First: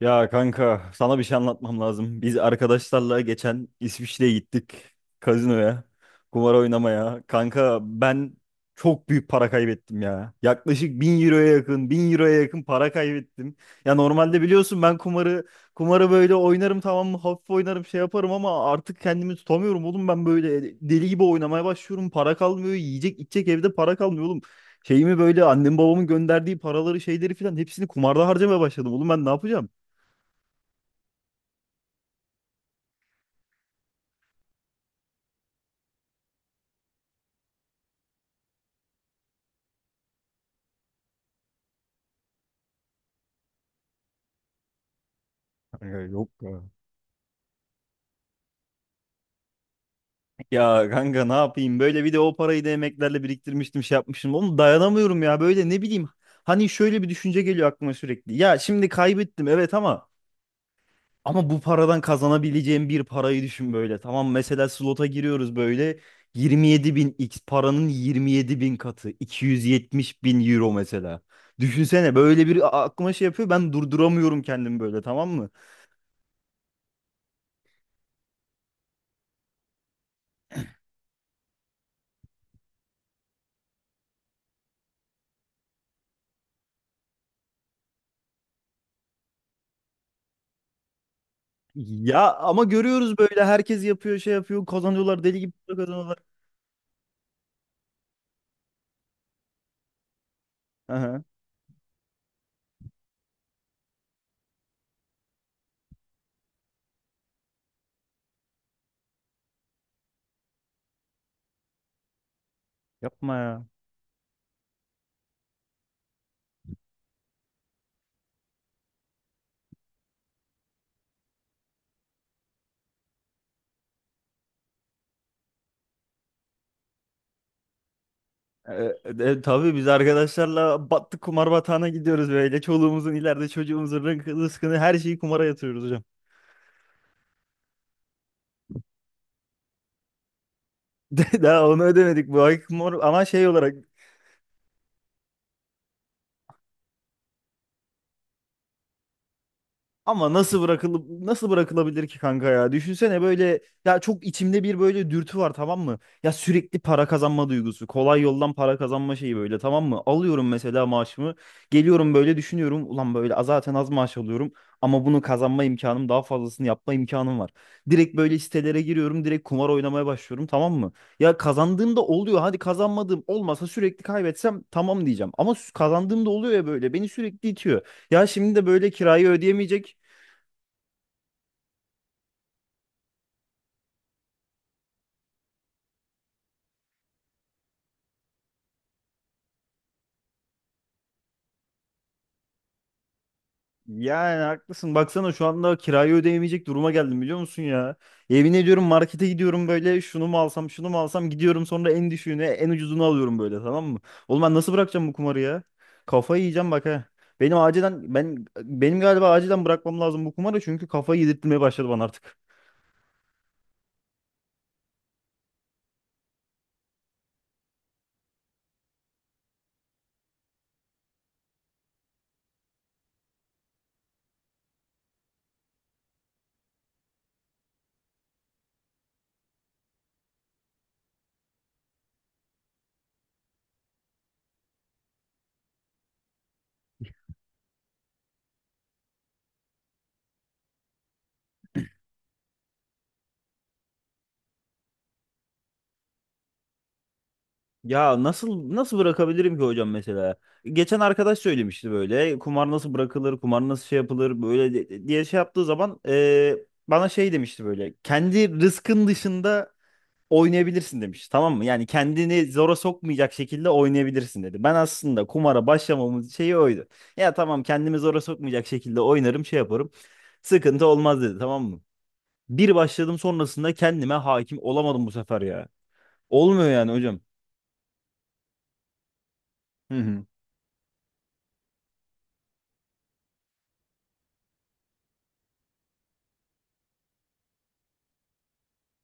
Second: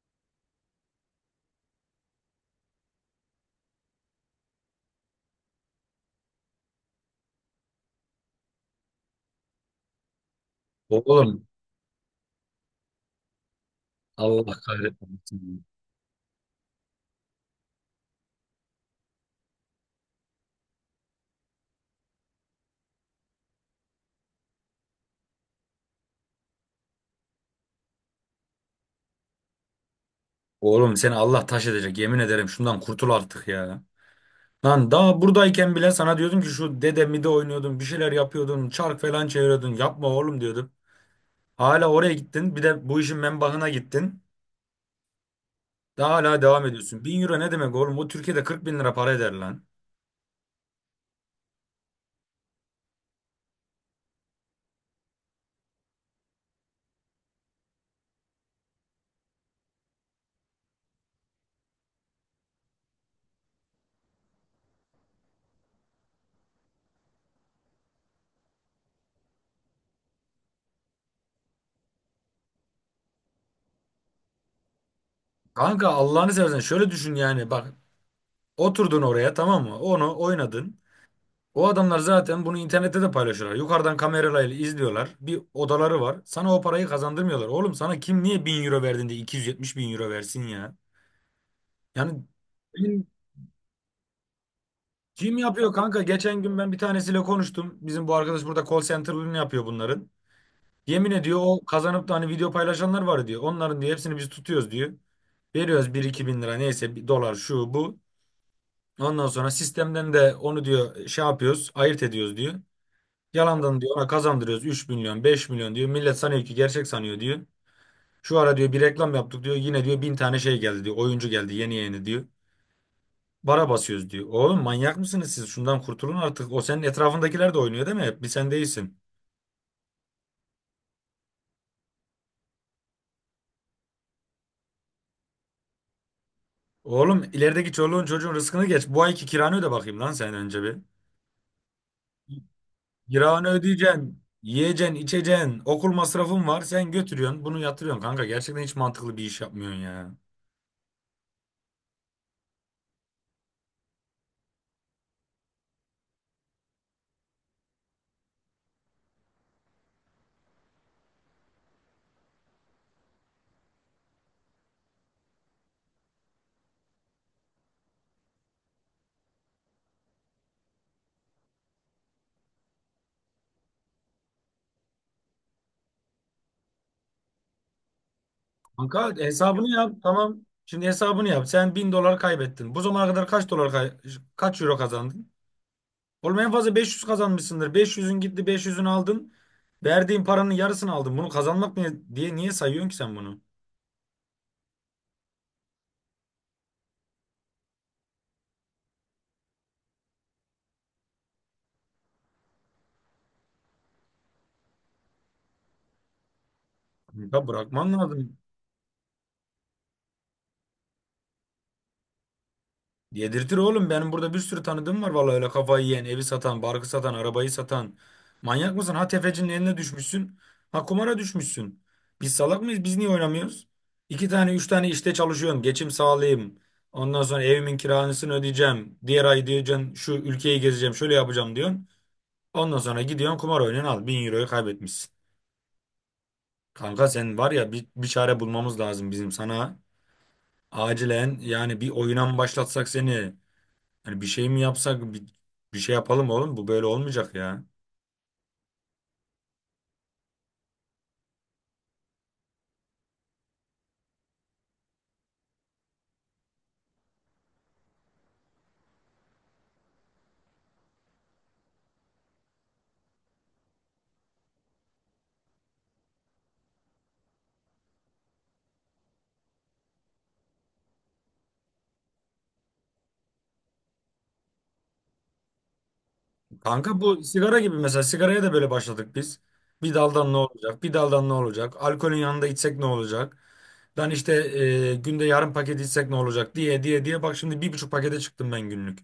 Ya kanka sana bir şey anlatmam lazım. Biz arkadaşlarla geçen İsviçre'ye gittik kazinoya, kumar oynamaya. Kanka ben çok büyük para kaybettim ya. Yaklaşık 1.000 euroya Oğlum, yakın, 1.000 euroya yakın para kaybettim. Ya normalde Allah biliyorsun ben kumarı kahretmesin. kumarı böyle oynarım, tamam mı? Hafif oynarım, şey yaparım ama artık kendimi tutamıyorum oğlum. Ben böyle deli gibi oynamaya başlıyorum. Para kalmıyor, yiyecek içecek evde para kalmıyor oğlum. Şeyimi böyle annem babamın gönderdiği paraları, şeyleri filan hepsini kumarda harcamaya başladım. Oğlum ben ne yapacağım? Oğlum, seni Allah taş edecek, yemin ederim, şundan kurtul artık ya. Lan daha buradayken bile sana diyordum ki şu dede mide oynuyordun, bir şeyler yapıyordun, çark falan çeviriyordun, yapma oğlum diyordum. Hala oraya gittin, bir de bu işin menbahına gittin. Kanka Daha yok hala ya. devam ediyorsun. Bin euro ne demek oğlum? Bu Türkiye'de 40 bin lira para eder lan. Ya kanka ne yapayım, böyle bir de o parayı da emeklerle biriktirmiştim, şey yapmışım. Oğlum dayanamıyorum ya böyle, ne bileyim. Hani şöyle bir düşünce geliyor aklıma sürekli. Ya şimdi kaybettim evet ama ama bu paradan kazanabileceğim bir parayı düşün böyle. Tamam, mesela slota giriyoruz böyle 27 bin x, paranın 27 bin katı, 270 bin euro mesela. Düşünsene, böyle bir aklıma şey yapıyor, ben durduramıyorum kendimi böyle, tamam mı? Kanka Allah'ını seversen şöyle düşün, yani bak, oturdun oraya tamam mı, onu oynadın. O adamlar zaten bunu internette de paylaşıyorlar. Yukarıdan kameralarıyla izliyorlar. Bir odaları var. Sana o parayı kazandırmıyorlar. Oğlum sana kim, niye 1.000 euro verdin de 270.000 euro versin ya? Yani Ya ama kim, görüyoruz böyle, herkes yapıyor, şey yapıyor, kazanıyorlar kim deli gibi, yapıyor para kanka? kazanıyorlar. Geçen gün ben bir tanesiyle konuştum. Bizim bu arkadaş burada call center'ını yapıyor bunların. Yemin Aha, ediyor, o kazanıp da hani video paylaşanlar var diyor. Onların diyor hepsini biz tutuyoruz diyor. Veriyoruz bir iki bin lira, neyse bir dolar, şu bu. Ondan sonra sistemden de onu diyor şey yapıyoruz, ayırt ediyoruz diyor. yapma ya. Yalandan diyor ona kazandırıyoruz 3 milyon 5 milyon diyor. Millet sanıyor ki, gerçek sanıyor diyor. Şu ara diyor bir reklam yaptık diyor. Yine diyor bin tane şey geldi diyor. Oyuncu geldi yeni yeni diyor. Bara basıyoruz diyor. Oğlum manyak mısınız siz? Şundan kurtulun artık. O senin etrafındakiler de oynuyor değil mi? Hep bir sen E, değilsin. Tabii biz arkadaşlarla battık kumar batağına, gidiyoruz böyle. Çoluğumuzun ileride çocuğumuzun rızkını, her şeyi kumara yatırıyoruz hocam. Oğlum, ilerideki çoluğun çocuğun rızkını geç. Bu ayki kiranı öde bakayım lan sen önce bir. Daha onu ödemedik bu ay, kumar ama şey Kiranı olarak. ödeyeceksin. Yiyeceksin, içeceksin. Okul masrafın var. Sen götürüyorsun. Bunu yatırıyorsun kanka. Gerçekten hiç mantıklı bir iş yapmıyorsun ya. Ama nasıl bırakılıp nasıl bırakılabilir ki kanka ya? Düşünsene böyle, ya çok içimde bir böyle dürtü var, tamam mı? Ya sürekli para kazanma duygusu, kolay yoldan para kazanma şeyi böyle, tamam mı? Alıyorum mesela maaşımı, geliyorum böyle düşünüyorum, ulan böyle zaten az maaş alıyorum ama bunu kazanma imkanım, daha fazlasını yapma imkanım var. Direkt böyle sitelere giriyorum, direkt kumar oynamaya başlıyorum, tamam mı? Ya kazandığımda oluyor. Hadi kazanmadığım olmasa, sürekli kaybetsem tamam diyeceğim. Ama kazandığımda oluyor ya böyle, beni sürekli itiyor. Ya şimdi de böyle Kanka kirayı hesabını yap. ödeyemeyecek. Tamam. Şimdi hesabını yap. Sen 1.000 dolar kaybettin. Bu zamana kadar kaç dolar kaç euro kazandın? Oğlum en fazla 500 kazanmışsındır. Beş yüzün gitti, 500'ünü aldın. Verdiğin paranın yarısını aldın. Bunu kazanmak ne diye, niye sayıyorsun ki sen bunu? Yani haklısın. Baksana şu anda kirayı ödeyemeyecek duruma geldim, biliyor musun ya? Yemin ediyorum, markete gidiyorum böyle, şunu mu alsam şunu mu alsam, gidiyorum sonra en düşüğünü, en ucuzunu alıyorum böyle, tamam mı? Oğlum ben nasıl bırakacağım bu kumarı ya? Kafayı yiyeceğim bak ha. Ya, Benim bırakman acilen, lazım. ben benim galiba acilen bırakmam lazım bu kumarı, çünkü kafayı yedirtmeye başladı bana artık. Yedirtir oğlum. Benim burada bir sürü tanıdığım var vallahi, öyle kafayı yiyen, evi satan, barkı satan, arabayı satan. Manyak mısın? Ha, tefecinin eline düşmüşsün. Ha, kumara düşmüşsün. Biz salak mıyız? Biz niye oynamıyoruz? İki tane, üç tane işte çalışıyorum. Geçim sağlayayım. Ondan sonra evimin kirasını ödeyeceğim. Diğer ay diyeceksin şu ülkeyi gezeceğim, şöyle yapacağım diyorsun. Ondan sonra gidiyorsun kumar oynuyorsun al. 1.000 euroyu kaybetmişsin. Kanka sen var ya, bir çare bulmamız lazım bizim sana. Acilen yani, bir oyuna mı başlatsak seni? Hani bir şey mi yapsak, bir şey yapalım oğlum, bu böyle olmayacak ya. Ya nasıl bırakabilirim ki hocam mesela? Geçen arkadaş söylemişti böyle, kumar nasıl bırakılır, kumar nasıl şey yapılır böyle diye şey yaptığı zaman, bana şey demişti böyle, kendi rızkın dışında oynayabilirsin demiş, tamam mı? Yani kendini zora sokmayacak şekilde oynayabilirsin dedi. Ben aslında kumara başlamamın şeyi oydu. Ya tamam, kendimi zora sokmayacak şekilde oynarım, şey yaparım, sıkıntı olmaz dedi, tamam mı? Bir başladım, sonrasında kendime hakim olamadım bu sefer ya. Olmuyor yani Kanka hocam. bu sigara gibi, mesela sigaraya da böyle başladık biz. Hı Bir hı. daldan ne olacak? Bir daldan ne olacak? Alkolün yanında içsek ne olacak? Lan işte günde yarım paket içsek ne olacak diye diye diye, bak şimdi bir buçuk pakete çıktım ben günlük.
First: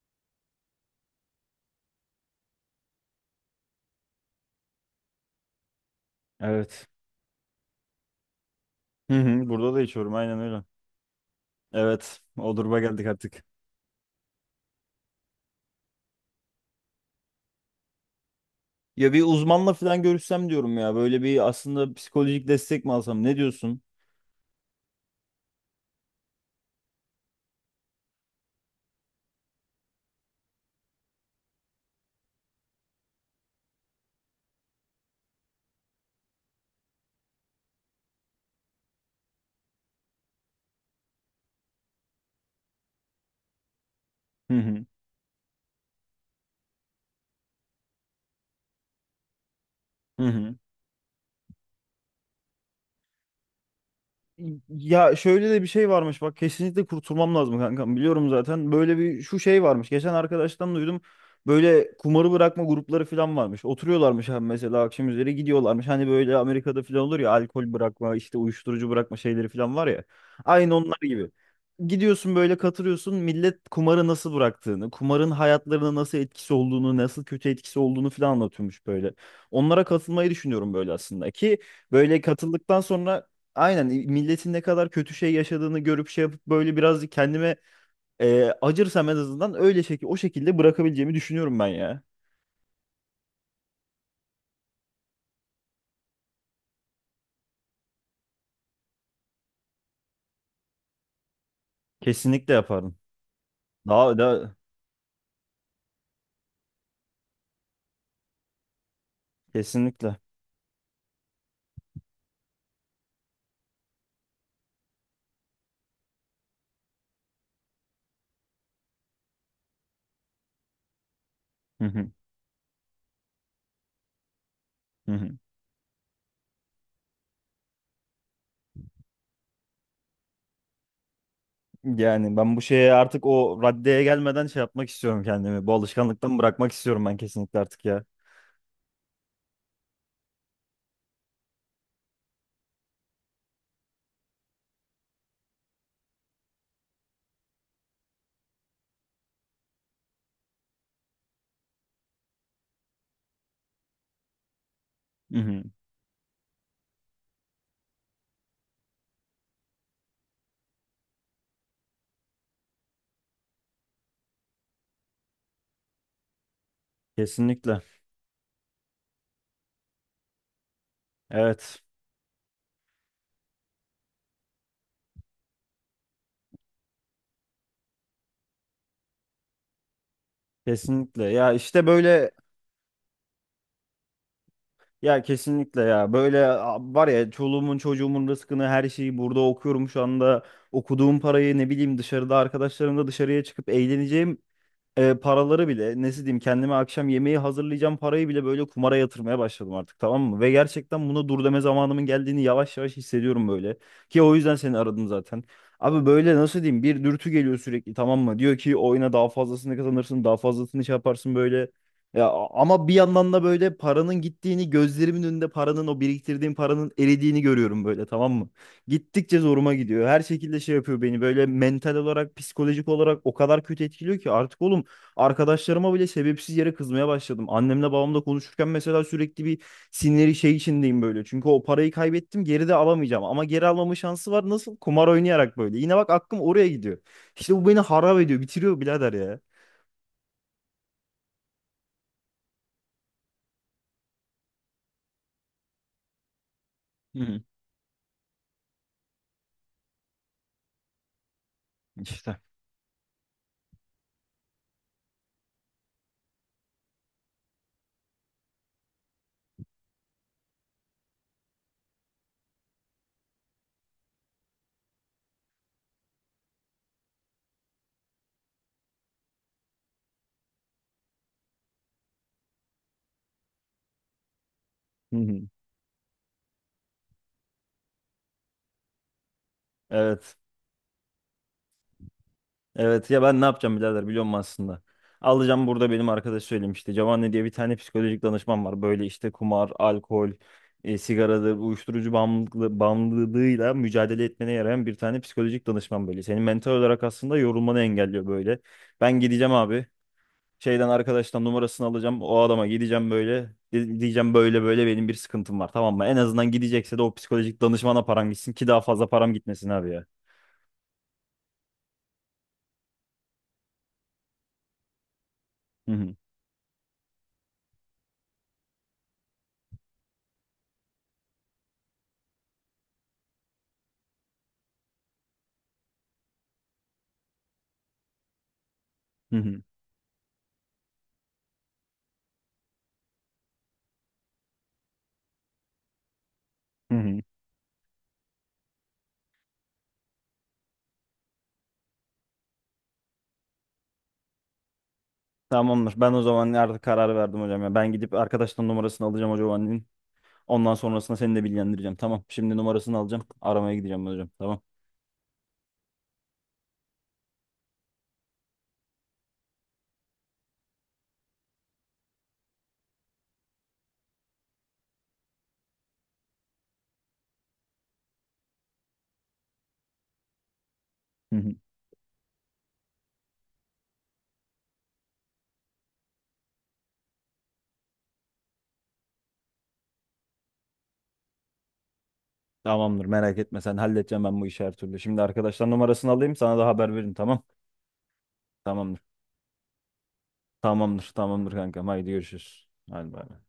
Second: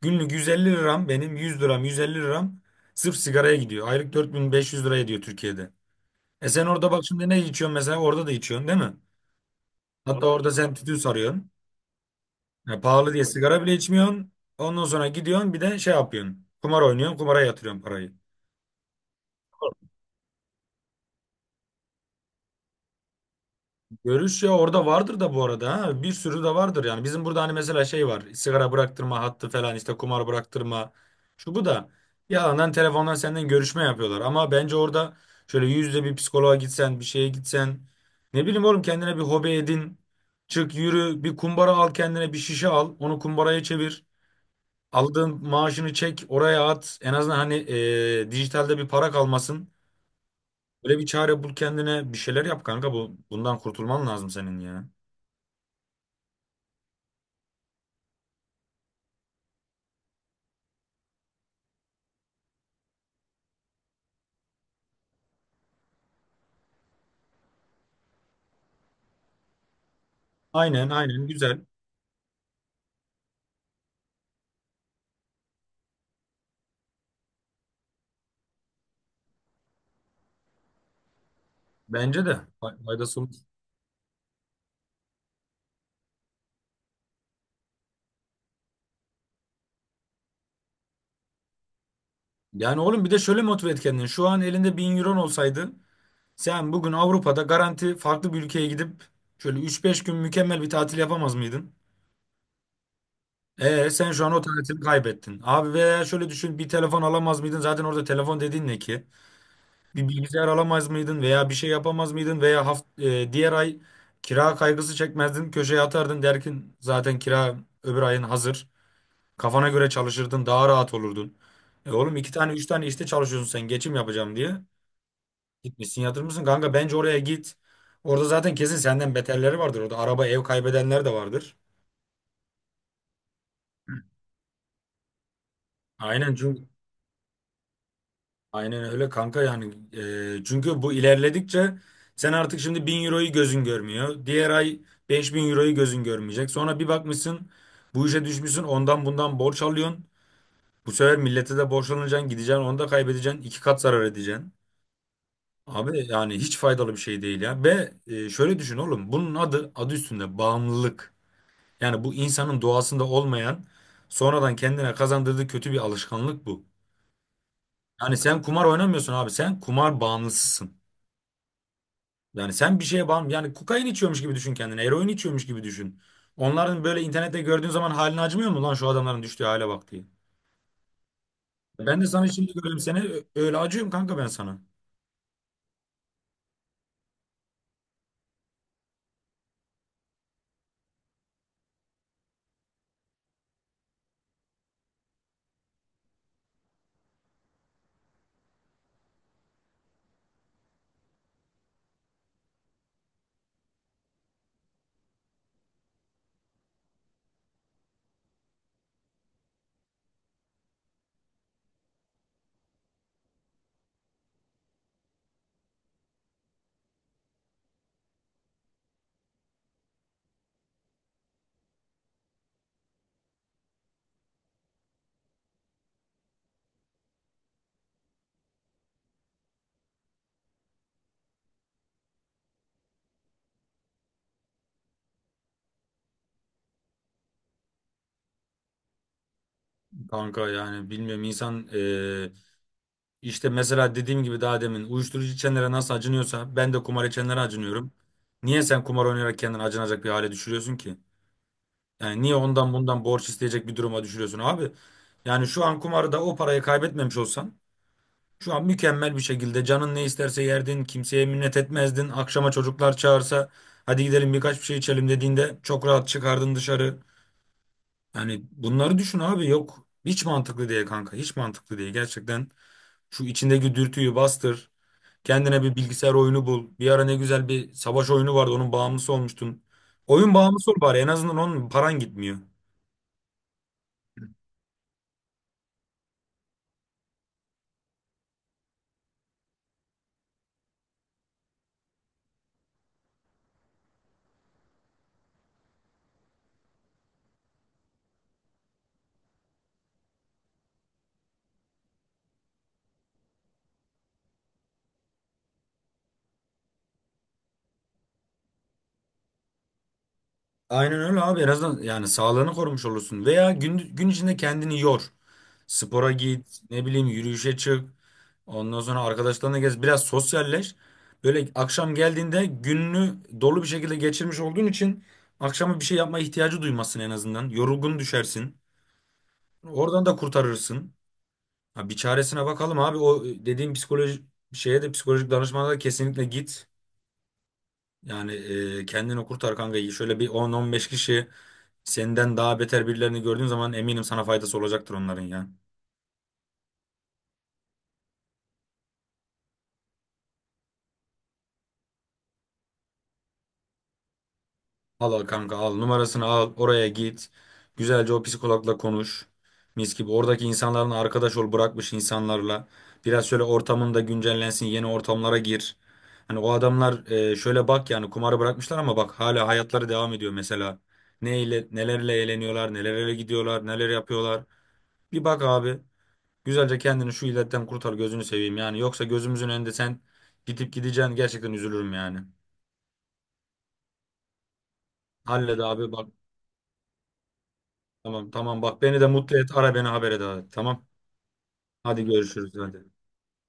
Günlük 150 liram, benim 100 liram, 150 liram sırf sigaraya gidiyor. Aylık 4500 lira ediyor Türkiye'de. E sen Evet. orada bak, şimdi ne içiyorsun mesela? Orada da içiyorsun değil mi? Hı hı, burada da içiyorum, Hatta aynen orada öyle. sen tütün sarıyorsun. Evet, o duruma Ya geldik pahalı diye artık. sigara bile içmiyorsun. Ondan sonra gidiyorsun bir de şey yapıyorsun. Kumar oynuyorsun, kumara yatırıyorsun parayı. Ya bir uzmanla falan görüşsem diyorum ya, böyle bir aslında psikolojik destek mi alsam, ne diyorsun? Görüş, ya orada vardır da bu arada ha. Bir sürü de vardır yani. Bizim burada hani mesela şey var. Sigara bıraktırma hattı falan, işte kumar bıraktırma. Şu bu da. Yalandan telefondan senden görüşme yapıyorlar. Ama bence orada şöyle yüzde bir psikoloğa gitsen, bir şeye gitsen. Ne bileyim oğlum, kendine bir hobi edin. Çık yürü, bir kumbara al kendine, bir şişe al. Onu kumbaraya çevir. Hı hı. Aldığın maaşını çek, oraya at. En azından hani dijitalde bir para kalmasın. Hı hı. Böyle bir çare bul kendine. Bir şeyler yap kanka. Bundan kurtulman lazım senin ya. Ya şöyle de bir şey varmış bak, kesinlikle kurtulmam lazım kankam, biliyorum zaten. Böyle bir şu şey varmış, geçen arkadaştan duydum, böyle kumarı bırakma grupları falan varmış, oturuyorlarmış abi, mesela akşam üzeri gidiyorlarmış, hani böyle Amerika'da falan olur ya alkol bırakma, işte uyuşturucu bırakma şeyleri falan var ya, aynı Aynen onlar aynen, gibi güzel. gidiyorsun böyle, katılıyorsun, millet kumarı nasıl bıraktığını, kumarın hayatlarına nasıl etkisi olduğunu, nasıl kötü etkisi olduğunu falan anlatıyormuş böyle. Onlara katılmayı düşünüyorum böyle aslında ki. Böyle Bence de katıldıktan faydası sonra olur. aynen milletin ne kadar kötü şey yaşadığını görüp, şey yapıp böyle biraz kendime acırsam en azından, öyle şekil, o şekilde bırakabileceğimi düşünüyorum ben ya. Yani oğlum, bir de şöyle motive et kendini. Şu an elinde 1.000 euron olsaydı sen bugün Avrupa'da garanti farklı bir ülkeye gidip şöyle üç beş gün mükemmel bir tatil yapamaz mıydın? Kesinlikle yaparım. E sen Daha şu an o da tatili kaybettin. Abi veya şöyle düşün, bir telefon alamaz mıydın? Zaten orada telefon dediğin ne ki? Bir kesinlikle. bilgisayar alamaz mıydın veya bir şey yapamaz mıydın veya diğer ay kira kaygısı çekmezdin, köşeye atardın, derkin zaten kira öbür ayın hazır, kafana göre çalışırdın, daha rahat olurdun. Hı E hı, oğlum, iki tane üç tane işte çalışıyorsun sen, geçim yapacağım diye hı hı. gitmişsin yatırmışsın kanka. Bence oraya git, orada zaten kesin senden beterleri vardır, orada araba ev kaybedenler de vardır. Yani ben bu şeye artık o raddeye gelmeden şey yapmak istiyorum kendimi. Bu Aynen alışkanlıktan çünkü bırakmak istiyorum ben kesinlikle artık ya. Aynen öyle kanka yani. Çünkü bu ilerledikçe sen artık şimdi 1.000 euroyu gözün görmüyor. Diğer ay 5.000 euroyu gözün görmeyecek. Sonra bir bakmışsın bu işe düşmüşsün, ondan bundan borç alıyorsun. Bu sefer millete de borçlanacaksın, gideceksin onu da kaybedeceksin, iki kat zarar edeceksin. Hı hı. Abi yani hiç faydalı bir şey değil ya. Ve şöyle düşün oğlum, bunun adı üstünde bağımlılık. Yani bu insanın doğasında olmayan, sonradan kendine kazandırdığı kötü bir alışkanlık bu. Kesinlikle. Yani sen kumar oynamıyorsun abi, sen kumar bağımlısısın. Evet. Yani sen bir şeye yani, kokain içiyormuş gibi düşün kendini. Eroin içiyormuş gibi düşün. Onların böyle internette gördüğün zaman halini acımıyor mu, lan şu adamların düştüğü hale bak diye. Kesinlikle. Ya işte Ben de sana böyle. şimdi göreyim seni, öyle acıyorum kanka ben sana. Ya kesinlikle ya. Böyle var ya, çoluğumun çocuğumun rızkını her şeyi burada okuyorum şu anda. Okuduğum parayı, ne bileyim, dışarıda arkadaşlarımla dışarıya çıkıp eğleneceğim paraları bile, nasıl diyeyim, kendime akşam yemeği hazırlayacağım parayı bile böyle kumara yatırmaya başladım artık, tamam mı? Ve gerçekten buna dur deme zamanımın geldiğini yavaş yavaş hissediyorum böyle. Ki o yüzden seni aradım zaten. Abi böyle nasıl diyeyim, bir dürtü geliyor sürekli, tamam mı? Diyor ki oyna, daha fazlasını kazanırsın, daha fazlasını şey yaparsın böyle. Ama bir yandan da böyle paranın gittiğini, gözlerimin önünde paranın, o biriktirdiğim paranın eridiğini görüyorum böyle, tamam mı? Gittikçe zoruma gidiyor. Her şekilde şey yapıyor beni, böyle mental olarak, psikolojik olarak o kadar kötü etkiliyor ki artık oğlum. Arkadaşlarıma bile sebepsiz yere kızmaya başladım. Annemle babamla konuşurken mesela sürekli bir sinirli şey içindeyim böyle. Çünkü o parayı kaybettim, geri de alamayacağım. Ama geri almama şansı var. Nasıl? Kumar oynayarak böyle. Yine bak, aklım oraya gidiyor. İşte bu beni harap ediyor. Bitiriyor birader ya. Kanka yani bilmiyorum insan, işte mesela dediğim gibi, daha demin uyuşturucu içenlere nasıl acınıyorsa, ben de kumar Hı içenlere hı. acınıyorum. Niye sen kumar oynayarak kendini acınacak bir hale düşürüyorsun ki? Yani niye İşte. ondan bundan borç isteyecek bir duruma düşürüyorsun abi? Yani şu an kumarda o parayı kaybetmemiş olsan, şu an mükemmel bir şekilde canın ne isterse yerdin, kimseye minnet etmezdin. Akşama çocuklar çağırsa, hadi gidelim birkaç bir şey içelim dediğinde çok rahat çıkardın dışarı. Yani bunları düşün abi, yok hiç mantıklı değil kanka, hiç mantıklı değil. Gerçekten şu içindeki dürtüyü bastır. Hı hı. Kendine bir bilgisayar oyunu bul. Bir ara ne güzel bir savaş oyunu vardı, onun bağımlısı olmuştun. Oyun Evet. bağımlısı ol bari, en azından onun paran gitmiyor. Evet ya, ben ne yapacağım birader, biliyor musun aslında? Alacağım burada, benim arkadaş söylemişti. Giovanni diye bir tane psikolojik danışman var. Böyle işte kumar, alkol, sigaradır, uyuşturucu bağımlılığı, bağımlılığıyla mücadele etmene yarayan bir tane psikolojik danışman böyle. Senin mental olarak aslında yorulmanı engelliyor böyle. Ben gideceğim abi. Şeyden, arkadaştan numarasını alacağım. O adama gideceğim böyle. Diyeceğim böyle, böyle benim bir sıkıntım var, tamam mı? En azından gidecekse de o psikolojik danışmana param gitsin ki daha fazla param gitmesin abi ya. Aynen öyle abi, en azından yani sağlığını korumuş olursun. Veya gün içinde kendini yor. Hı Spora hı. git, ne bileyim yürüyüşe çık. Ondan sonra arkadaşlarına gez, biraz sosyalleş. Böyle akşam geldiğinde gününü dolu bir şekilde geçirmiş olduğun için akşama bir şey yapma ihtiyacı duymazsın en azından. Yorgun düşersin. Hı hı. Oradan da kurtarırsın. Ha, bir çaresine bakalım abi. O dediğim psikoloji şeye de, psikolojik danışmana da kesinlikle git. Hı hı. Yani kendini kurtar kanka. Şöyle bir 10-15 kişi, senden daha beter birilerini gördüğün zaman eminim sana faydası olacaktır onların ya. Tamamdır. Ben o zaman artık karar verdim hocam ya. Ben gidip arkadaştan numarasını alacağım hocam annenin. Ondan sonrasında seni de bilgilendireceğim. Tamam. Şimdi numarasını alacağım. Aramaya gideceğim hocam. Tamam. Al al kanka, al numarasını, al oraya git. Güzelce o psikologla konuş. Mis gibi oradaki insanların arkadaş ol, bırakmış insanlarla. Biraz şöyle ortamın da güncellensin, yeni ortamlara gir. Hani o adamlar, şöyle bak, yani kumarı bırakmışlar ama bak hala hayatları devam ediyor mesela. Hı hı. Neyle, nelerle eğleniyorlar, nelerle gidiyorlar, neler yapıyorlar. Bir bak abi. Güzelce kendini şu illetten kurtar, gözünü seveyim yani. Yoksa gözümüzün önünde sen gidip gideceksin, gerçekten üzülürüm yani. Tamamdır. Merak etme sen. Halledeceğim ben bu işi her türlü. Şimdi Hallet arkadaştan abi bak. numarasını alayım. Sana da haber veririm. Tamam. Tamam tamam, bak beni Tamamdır. de mutlu et, ara beni, haber et abi. Tamam, Tamamdır. Tamamdır kankam. hadi Haydi görüşürüz görüşürüz. hadi. Hadi bay bay.